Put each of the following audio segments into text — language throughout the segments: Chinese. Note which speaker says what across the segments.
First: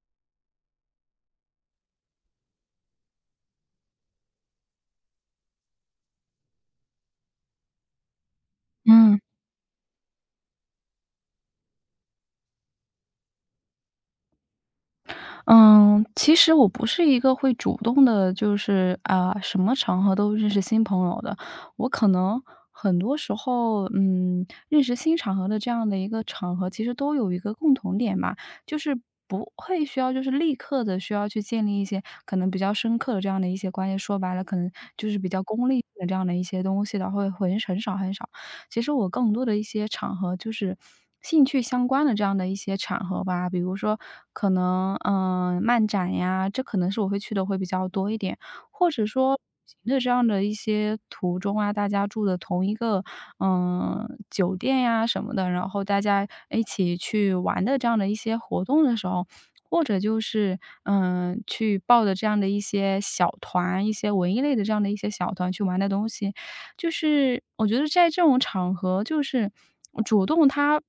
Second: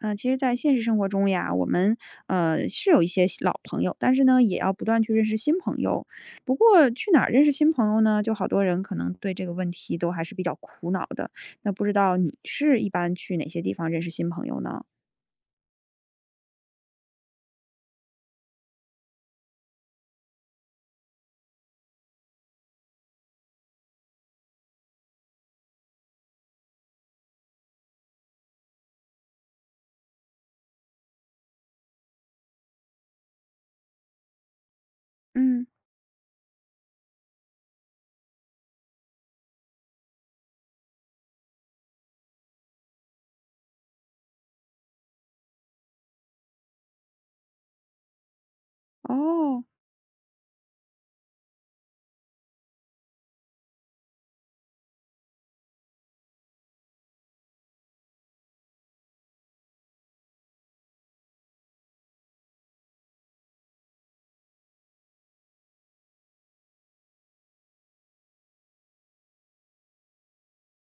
Speaker 1: 嗯，其实在现实生活中呀，我们是有一些新老朋友，但是呢，也要不断去认识新朋友。不过去哪儿认识新朋友呢？就好多人可能
Speaker 2: 嗯，
Speaker 1: 对这个问题都还是比较苦恼的。那不知道你是一般去哪些地方认识新朋友呢？
Speaker 2: 嗯，其实我不是一个会主动的，就是，啊，什么场合都认识新朋友的。我可能很多时候，嗯，认识新场合的这样的一个场合，其实都有一个共同点吧，就是不会需要就是立刻的需要去建立一些可能比较深刻的这样的一些关系。说白了，可能就是比较
Speaker 1: 嗯，
Speaker 2: 功利的这样的一些东西的，会很少很少。其实我更多的一些场合就是兴趣相关的这样的一些场合吧，比如说可能漫展呀，这可能是我会去的会比较多一点，或者说。
Speaker 1: 哦，
Speaker 2: 行的这样的一些途中啊，大家住的同一个酒店呀什么的，然后大家一起去玩的这样的一些活动的时候，或者就是去报的这样的一些小团，一些文艺类的这样的一些小团去玩的东西，就是我觉得在这种场合，就是主动它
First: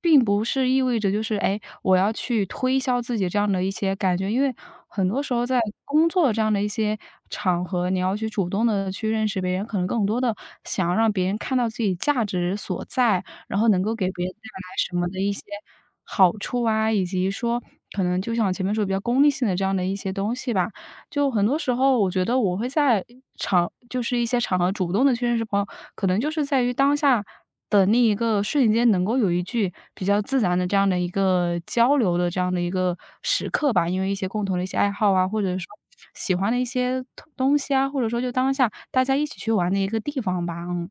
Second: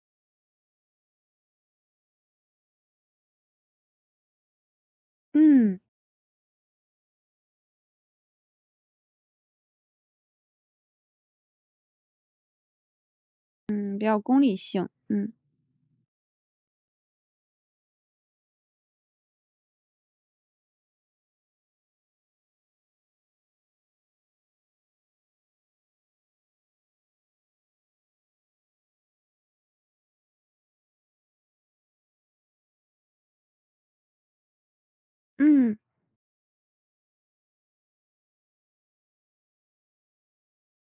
Speaker 2: 并不是意味着就是，哎，我要去推销自己这样的一些感觉。因为很多时候在
Speaker 1: 嗯
Speaker 2: 工作这样的一些场合，你要去主动的去认识别人，可能更多的想要让别人看到自己价值所在，然后能够
Speaker 1: 嗯，比
Speaker 2: 给
Speaker 1: 较
Speaker 2: 别人带
Speaker 1: 功利
Speaker 2: 来
Speaker 1: 性，
Speaker 2: 什么的一
Speaker 1: 嗯
Speaker 2: 些好处啊，以及说可能就像前面说比较功利性的这样的一些东西吧。就很多时候，我觉得我会在场就是一些场合主动的去认识朋友，可能就是在于当下的那一个瞬间，能够有一句比较自然的这样的一个交流的这样的一个时刻吧。因为一些共同的一些爱好啊，或者说
Speaker 1: 嗯。
Speaker 2: 喜欢的一些东西啊，或者说就当下大家一起去玩的一个地方吧，嗯。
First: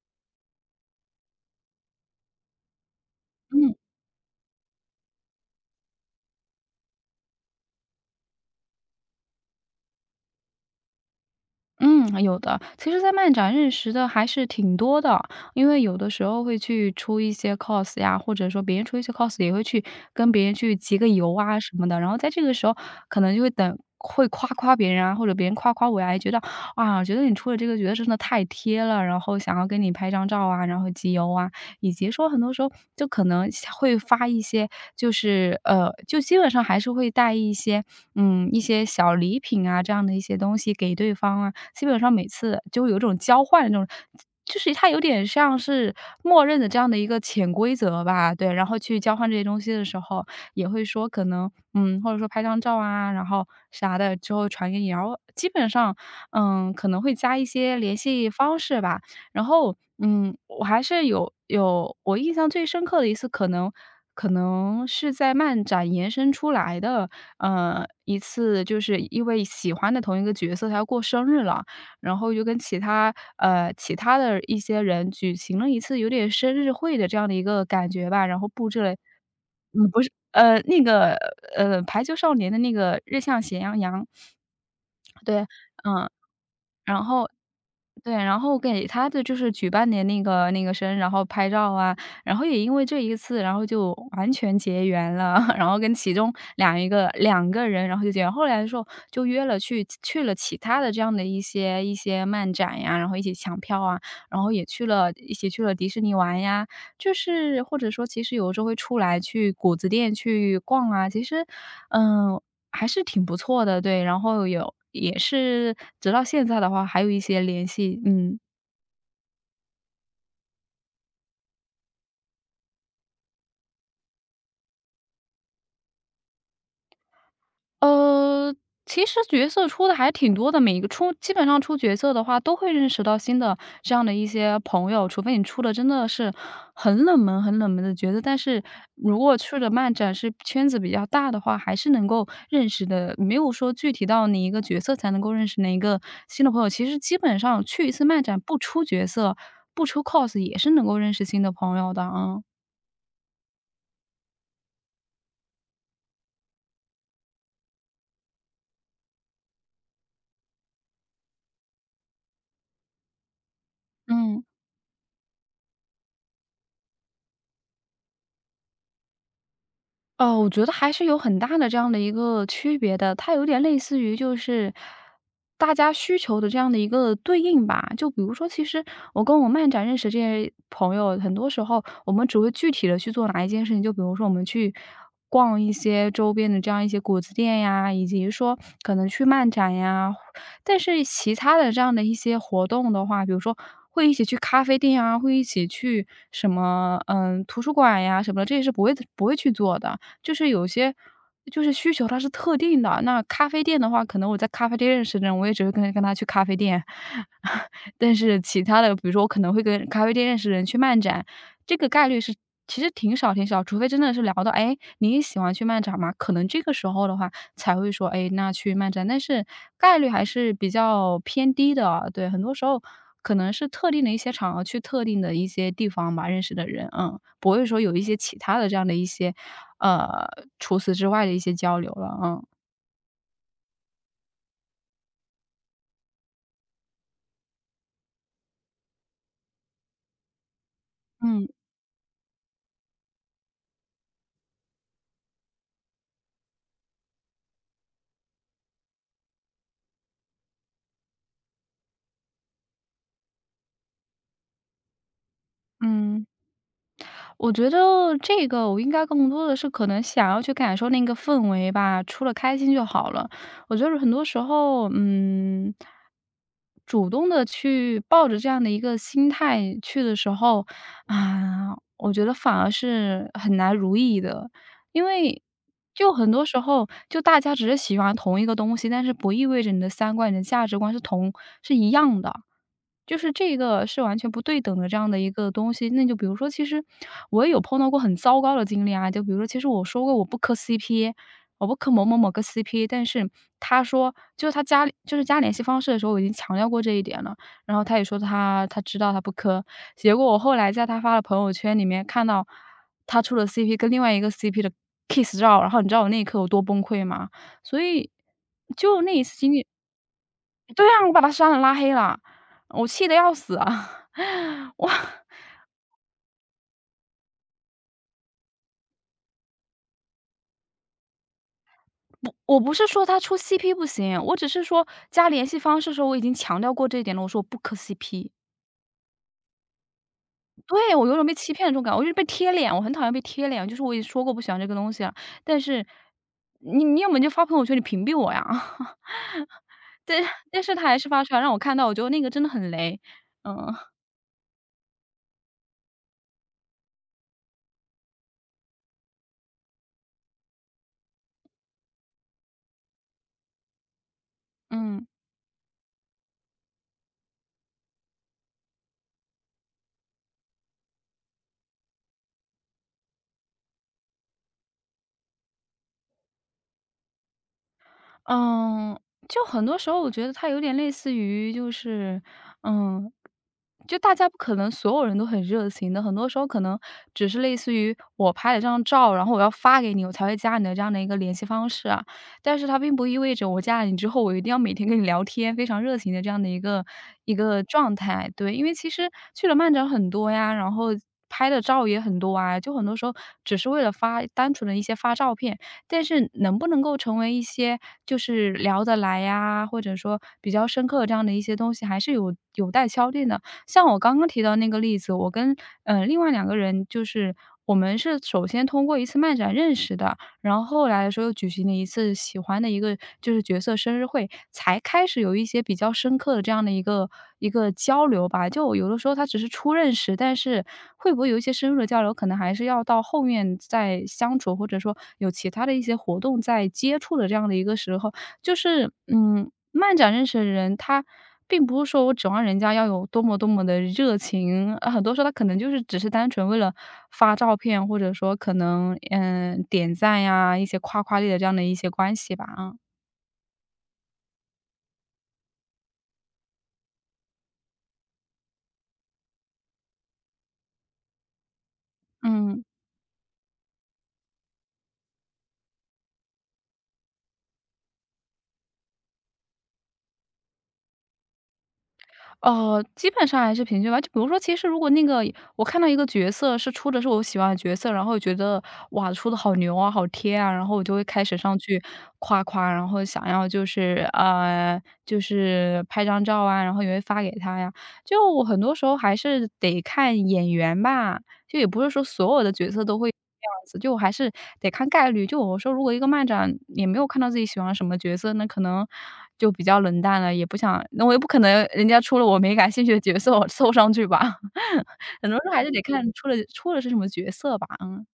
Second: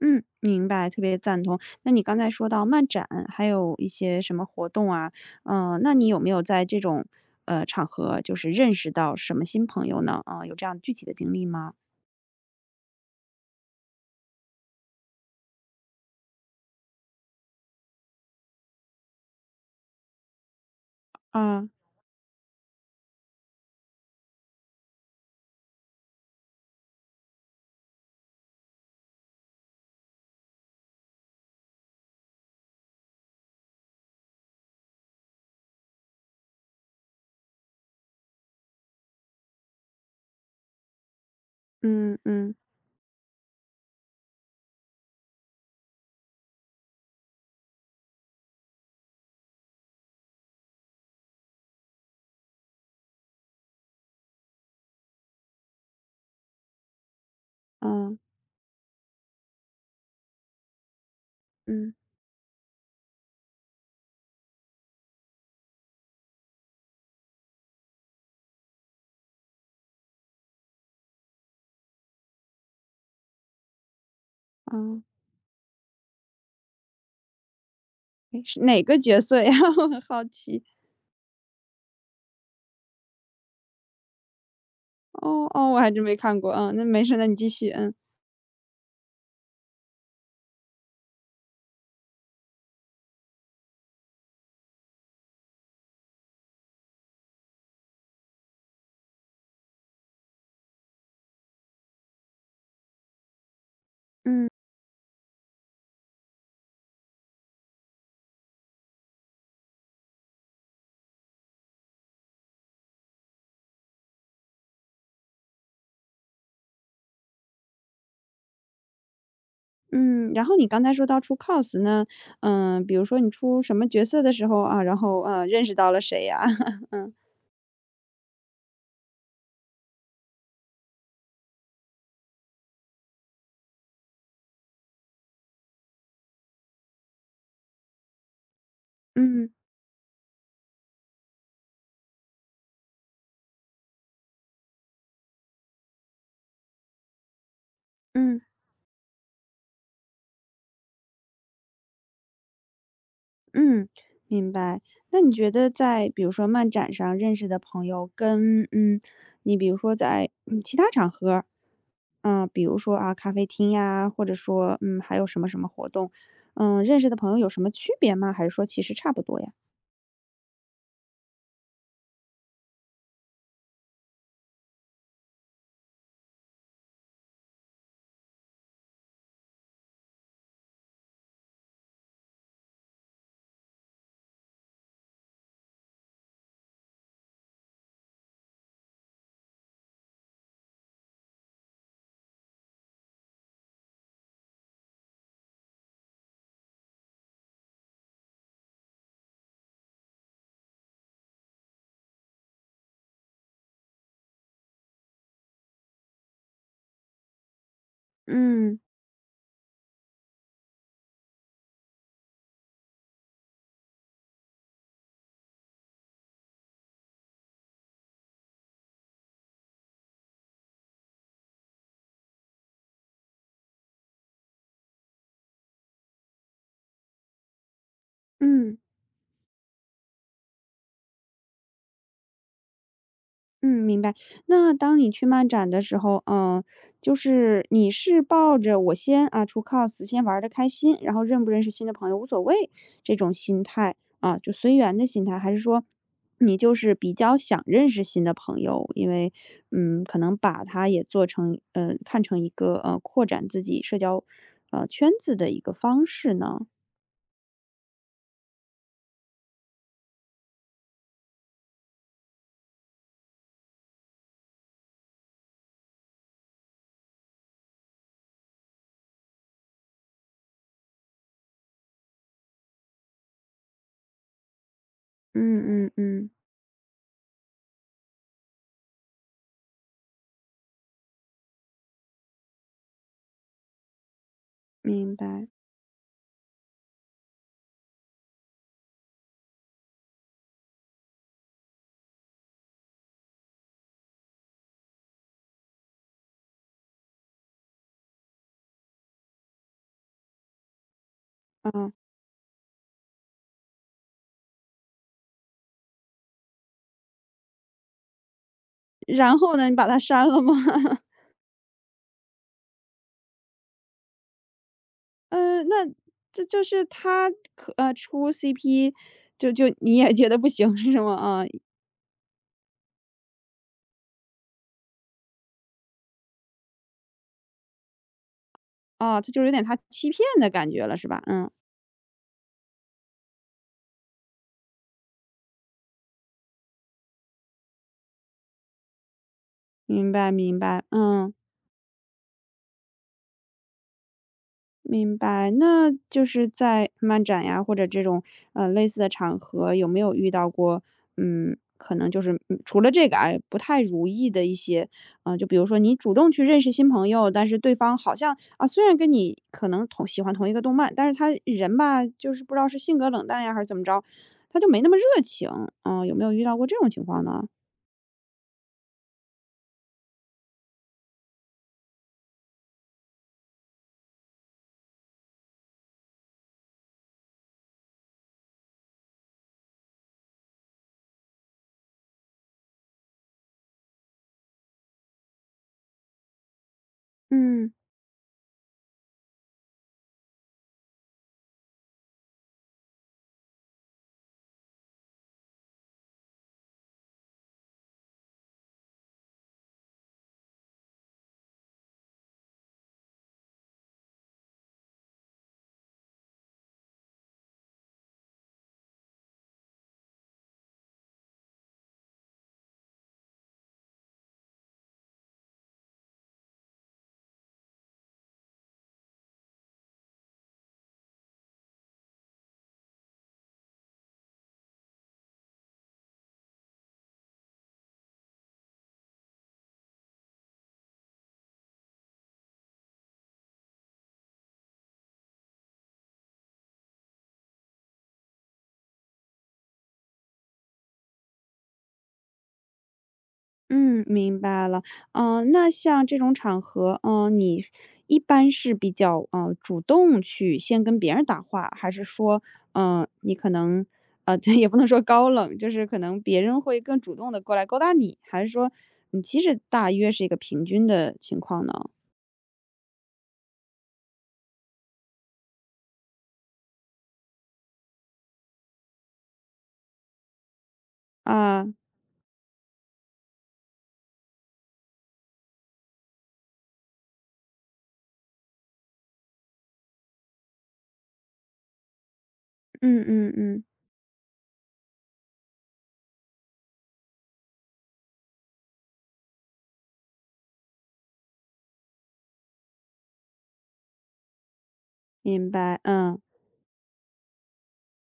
Speaker 1: 嗯，明白，特别赞同。那你刚才说到漫展，还
Speaker 2: 嗯。
Speaker 1: 有一些什么活动啊？嗯，那你有没有在这种场合，就是认识到什么新朋友呢？啊、有这样具体的经历吗？
Speaker 2: 嗯，有的。其实，在漫展认识的还是挺多的，因为有的时候会去出一些 cos 呀，或者说别人出一些 cos，也会去跟别人去集个邮啊
Speaker 1: 啊，
Speaker 2: 什么的。然后在这个时候，可能就会等会夸夸别人啊，或者别人夸夸我呀，也觉得啊，觉得你出的这个角色真的太贴了，然后想要跟你拍张照啊，然后集邮啊。以及说很多时候就可能下会发一些，就基本上还是会带一些，嗯，一些小礼品啊，这样的一些东西给对方啊。基本上
Speaker 1: 嗯
Speaker 2: 每
Speaker 1: 嗯
Speaker 2: 次就有一种交换的那种就是它有点像是默认的这样的一个潜规则吧，对。然后去交换这些东西的时候，也会说可能嗯，或者说拍张照啊，然后啥的之后传给你，然后基本上，嗯，可能会加一些联
Speaker 1: 嗯
Speaker 2: 系方式吧。然后，嗯，我还是有
Speaker 1: 嗯
Speaker 2: 有我印象最深刻的一次，可能是在漫展延伸出来的，一次就是因为喜欢的同一个角色，他要过生日了，然后就跟其他其他的一些
Speaker 1: 嗯，
Speaker 2: 人举行了一次有点生日会的这样的一个感觉吧，然
Speaker 1: 诶
Speaker 2: 后
Speaker 1: 是
Speaker 2: 布置
Speaker 1: 哪
Speaker 2: 了
Speaker 1: 个角色呀？我
Speaker 2: 嗯，
Speaker 1: 很
Speaker 2: 不是，
Speaker 1: 好
Speaker 2: 呃，
Speaker 1: 奇。
Speaker 2: 那个，排球少年的那个日向贤阳阳，对，
Speaker 1: 哦哦，我还真
Speaker 2: 嗯。
Speaker 1: 没看过。嗯，那没
Speaker 2: 然
Speaker 1: 事，
Speaker 2: 后
Speaker 1: 那你继续。嗯
Speaker 2: 对，然后给他的就是举办的那个生日，然后拍照啊，然后也因为这一次，然后就完全结缘了，然后跟其中两个人，然后就结缘。后来的时候就约了去了其他的这样的一些漫展呀，然后一起抢票啊，然后也去了一起去了迪士尼玩呀，就是或者说其实有时候会出来去谷子店去逛啊，其实，嗯、还是挺不错的，对。然后有也是直到现在的话，还有一些联系，嗯。
Speaker 1: 嗯，然后你刚才说到出 cos 呢，嗯、比如说你出什么角色的时候啊，然后认识到了谁呀？嗯
Speaker 2: 呃，其实角色出的还挺多的，每一个出基本上出角色的话，都会认识到新的这样的一些朋友，除非你出的真的是很冷门的角色，但是如果
Speaker 1: 嗯
Speaker 2: 去的漫展是圈子比较大的话，还是能够认识的，没有说具体到你一个角色才能够认识哪一个新的朋友。其实基本上去一次漫展
Speaker 1: 嗯。
Speaker 2: 不出角色、不出 cos 也是能够认识新的朋友的啊。
Speaker 1: 嗯，明白。那你觉得在比如说漫展上认识的朋友跟，嗯，你比如说在，嗯，其他场合，嗯，比如说啊咖啡厅呀，或者
Speaker 2: 嗯。
Speaker 1: 说，嗯，还有什么什么活动，嗯，认识的朋友有什么区别吗？还是说其实差不多呀？
Speaker 2: 哦，我觉得还是有很大的这样的一个区别的，它有点类似于就是大家需求的这样的一个对应吧。就比如说，其实我跟我漫展认识这些朋友，很多时候我们只会具体的去做哪一件事情，就比如说我们去逛一些周边的这样一些果子店呀，以及说可能去漫展呀，但是其他的这样的一些活动的话，比如说。会一起去咖啡店啊，会一起去什么嗯图书馆呀什么的，这些是不会去做的。就是有些就是需求它是特定的。那咖啡店的话，可能我在咖啡店认识的人，我也只会跟他去咖啡店。但是其
Speaker 1: 嗯
Speaker 2: 他的，比如说我可能会跟咖啡店认识的人去漫展，这个概率是其实挺少，除非真的是聊到，哎，你也喜欢去漫展吗？可能这个时候的话才会说，哎，那去漫展，但是概率还是比较偏低的啊对，很多时候可能是特定的一些场合，去特定的一些地方吧，认识的人，嗯，不会说有一些其他的这
Speaker 1: 嗯。
Speaker 2: 样的一些，呃，除此之外的一些交流了，嗯。
Speaker 1: 嗯，明白。那当你去漫展的时候，嗯，就是你是抱着我先啊出 cos，先玩的开心，然后认
Speaker 2: 嗯
Speaker 1: 不认识新的朋友无所谓这种心态啊，就随缘的心态，还是说你就是比较想认识新的朋友，因为嗯，可能把它也做成看成一个扩展自己社交圈子的一个方
Speaker 2: 嗯。
Speaker 1: 式呢？
Speaker 2: 我觉得这个我应该更多的是可能想要去感受那个氛围吧，除了开心就好了。我觉得很多时候，嗯，主动的去抱着这样的一个心态去的时候，啊，我觉得反而是很难如意的。因
Speaker 1: 嗯
Speaker 2: 为
Speaker 1: 嗯
Speaker 2: 就很
Speaker 1: 嗯，
Speaker 2: 多时候，就大家只是喜欢同一个东西，但是不意味着你的三观、你的价值观是一样的。就是这个是完全不对等的这样
Speaker 1: 明
Speaker 2: 的一
Speaker 1: 白。
Speaker 2: 个东西。那就比如说，其实我也有碰到过很糟糕的经历啊，就比如说，其实我说过我不磕 CP，我不磕某某某个 CP，但是他说就是加联系方式的时候，我已经强调过这一点了。然后他也说他知道他不磕，结果我后来在他发的朋友圈里
Speaker 1: 嗯，
Speaker 2: 面看到他出了 CP，跟另外一个 CP 的 kiss 照，然后你知道我那一刻有多崩溃吗？所以就那一次
Speaker 1: 然
Speaker 2: 经
Speaker 1: 后
Speaker 2: 历
Speaker 1: 呢，你把它删了吗？
Speaker 2: 对啊，我把他删了拉黑了，我气得要死啊！我
Speaker 1: 嗯，那这就是他出 CP，就你也觉得不行是吗？啊，
Speaker 2: 我不是说他出 CP 不行，我只是说加联系方式的时候我已经强调过这一点了，我说我不磕 CP。
Speaker 1: 啊，他就是有点他欺骗的感觉
Speaker 2: 对，
Speaker 1: 了
Speaker 2: 我
Speaker 1: 是
Speaker 2: 有
Speaker 1: 吧？
Speaker 2: 种被
Speaker 1: 嗯，
Speaker 2: 欺骗的这种感觉，我就是被贴脸，我很讨厌被贴脸，就是我也说过不喜欢这个东西了，但是你要么你就发朋友圈，你屏蔽我呀。
Speaker 1: 明
Speaker 2: 但
Speaker 1: 白明
Speaker 2: 但是他
Speaker 1: 白，
Speaker 2: 还是发出
Speaker 1: 嗯。
Speaker 2: 来让我看到，我觉得那个真的很雷，嗯，
Speaker 1: 明白，那就是在漫展呀，或者这种类似的场合，有没有遇到过，嗯，可能就是除了这个哎，不太如意的一些，
Speaker 2: 嗯。
Speaker 1: 嗯、就比如说你主动去认识新朋友，但是对方好像啊，虽然跟你可能同喜欢同一个动漫，但是他人吧，就是不知道是性格冷淡呀，还是怎么着，他就没那么热情，嗯、有没有遇到过这种情况呢？
Speaker 2: 嗯，就很多时候我觉得它有点类似于就是，嗯，就大家不可能所有人都很热情的，很多时候可能只是类似于我拍了张照，然后我要发给你，我才会加你的这样的一个联系方式啊。但是它并不意味着我加了你之后，我一定要每天跟你聊天，非常热情的这样的一个
Speaker 1: 嗯。
Speaker 2: 状态。对，因为其实去了漫展很多呀，然后。拍的照也很多啊，就很多时候只是为了发单纯的一些发照片，但是能不能够成为一些就是聊得来呀，或者说比较深刻这样的一些东西，还是有待敲定的。像我刚刚提到那个例子，我跟，呃，另外两个人就是我们是首先通过一次漫展认识的，然后后来的时候又举行了一次喜欢的一个就是角色生日会，才开始有一些比较深刻的这样的一个交流吧。就有的时候他只是初认识，但是会不会有一些深入的交流，可能还是要到后面再相处，或者说有其他的一些活动在接触的这样的一个时候，就是，嗯，漫展认识的人，他并不是说我指望人家要有多么多么的热情，呃，很多时候他可能就是只是单纯为了发照片，或者说可能，嗯，点赞呀，一些夸夸类的这样的一些关系吧，
Speaker 1: 嗯，明白了。嗯，那像这种场合，嗯，你一般是比较主动去先跟别人搭话，还是说，
Speaker 2: 嗯。
Speaker 1: 嗯、你可能这也不能说高冷，就是可能别人会更主动的过来勾搭你，还是说你其实大约是一个平均的情况呢？
Speaker 2: 呃，基本上还是平均吧。就比如说，其实如果那个我看到一个角色是出的是我喜欢的角色，然后觉得哇，出的好牛啊，好贴啊，然后我就会开始上
Speaker 1: 啊，
Speaker 2: 去夸夸，然后想要就是拍张照啊，然后也会发给他呀。就我很多时候还是得看演员吧，就也不是说所有的角色都
Speaker 1: 嗯
Speaker 2: 会这
Speaker 1: 嗯
Speaker 2: 样
Speaker 1: 嗯，
Speaker 2: 子，就还是得看概率。就我说如果一个漫展也没有看到自己喜欢什么角色，那可能就比较冷淡了，也不想那我也不可能人家出了我没感兴趣的角色我凑上去吧。很多时
Speaker 1: 明
Speaker 2: 候还是
Speaker 1: 白，
Speaker 2: 得看
Speaker 1: 嗯。
Speaker 2: 出了是什么角色吧，嗯，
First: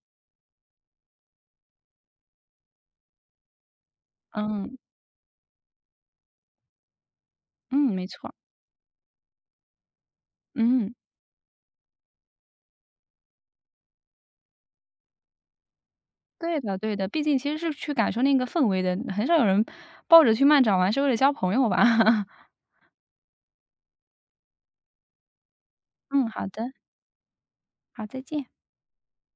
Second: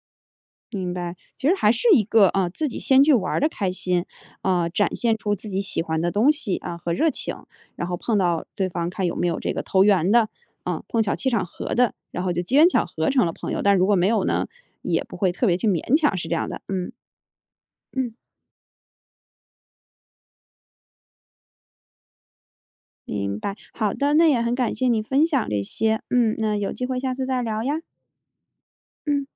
Speaker 1: 明白，其实还是一个啊、自己先去玩的开心，啊、
Speaker 2: 嗯，
Speaker 1: 展现出自己喜欢的东西啊、和热情，然
Speaker 2: 嗯，
Speaker 1: 后
Speaker 2: 没
Speaker 1: 碰
Speaker 2: 错，
Speaker 1: 到对方看有没有这个投缘的，啊、
Speaker 2: 嗯，
Speaker 1: 碰巧气场合的，然后就机缘巧合成了朋友。但如果没有呢，也不会特别去勉强，是这样
Speaker 2: 对
Speaker 1: 的。
Speaker 2: 的
Speaker 1: 嗯
Speaker 2: 对的，毕竟其实是去感
Speaker 1: 嗯，
Speaker 2: 受那个氛围的，很少有人抱着去漫展玩是为了交朋友吧。
Speaker 1: 明白。好的，那也很感谢你分享这些，
Speaker 2: 嗯，
Speaker 1: 嗯，
Speaker 2: 好
Speaker 1: 那
Speaker 2: 的，
Speaker 1: 有机会下次再聊呀。
Speaker 2: 好，再见。
Speaker 1: 嗯。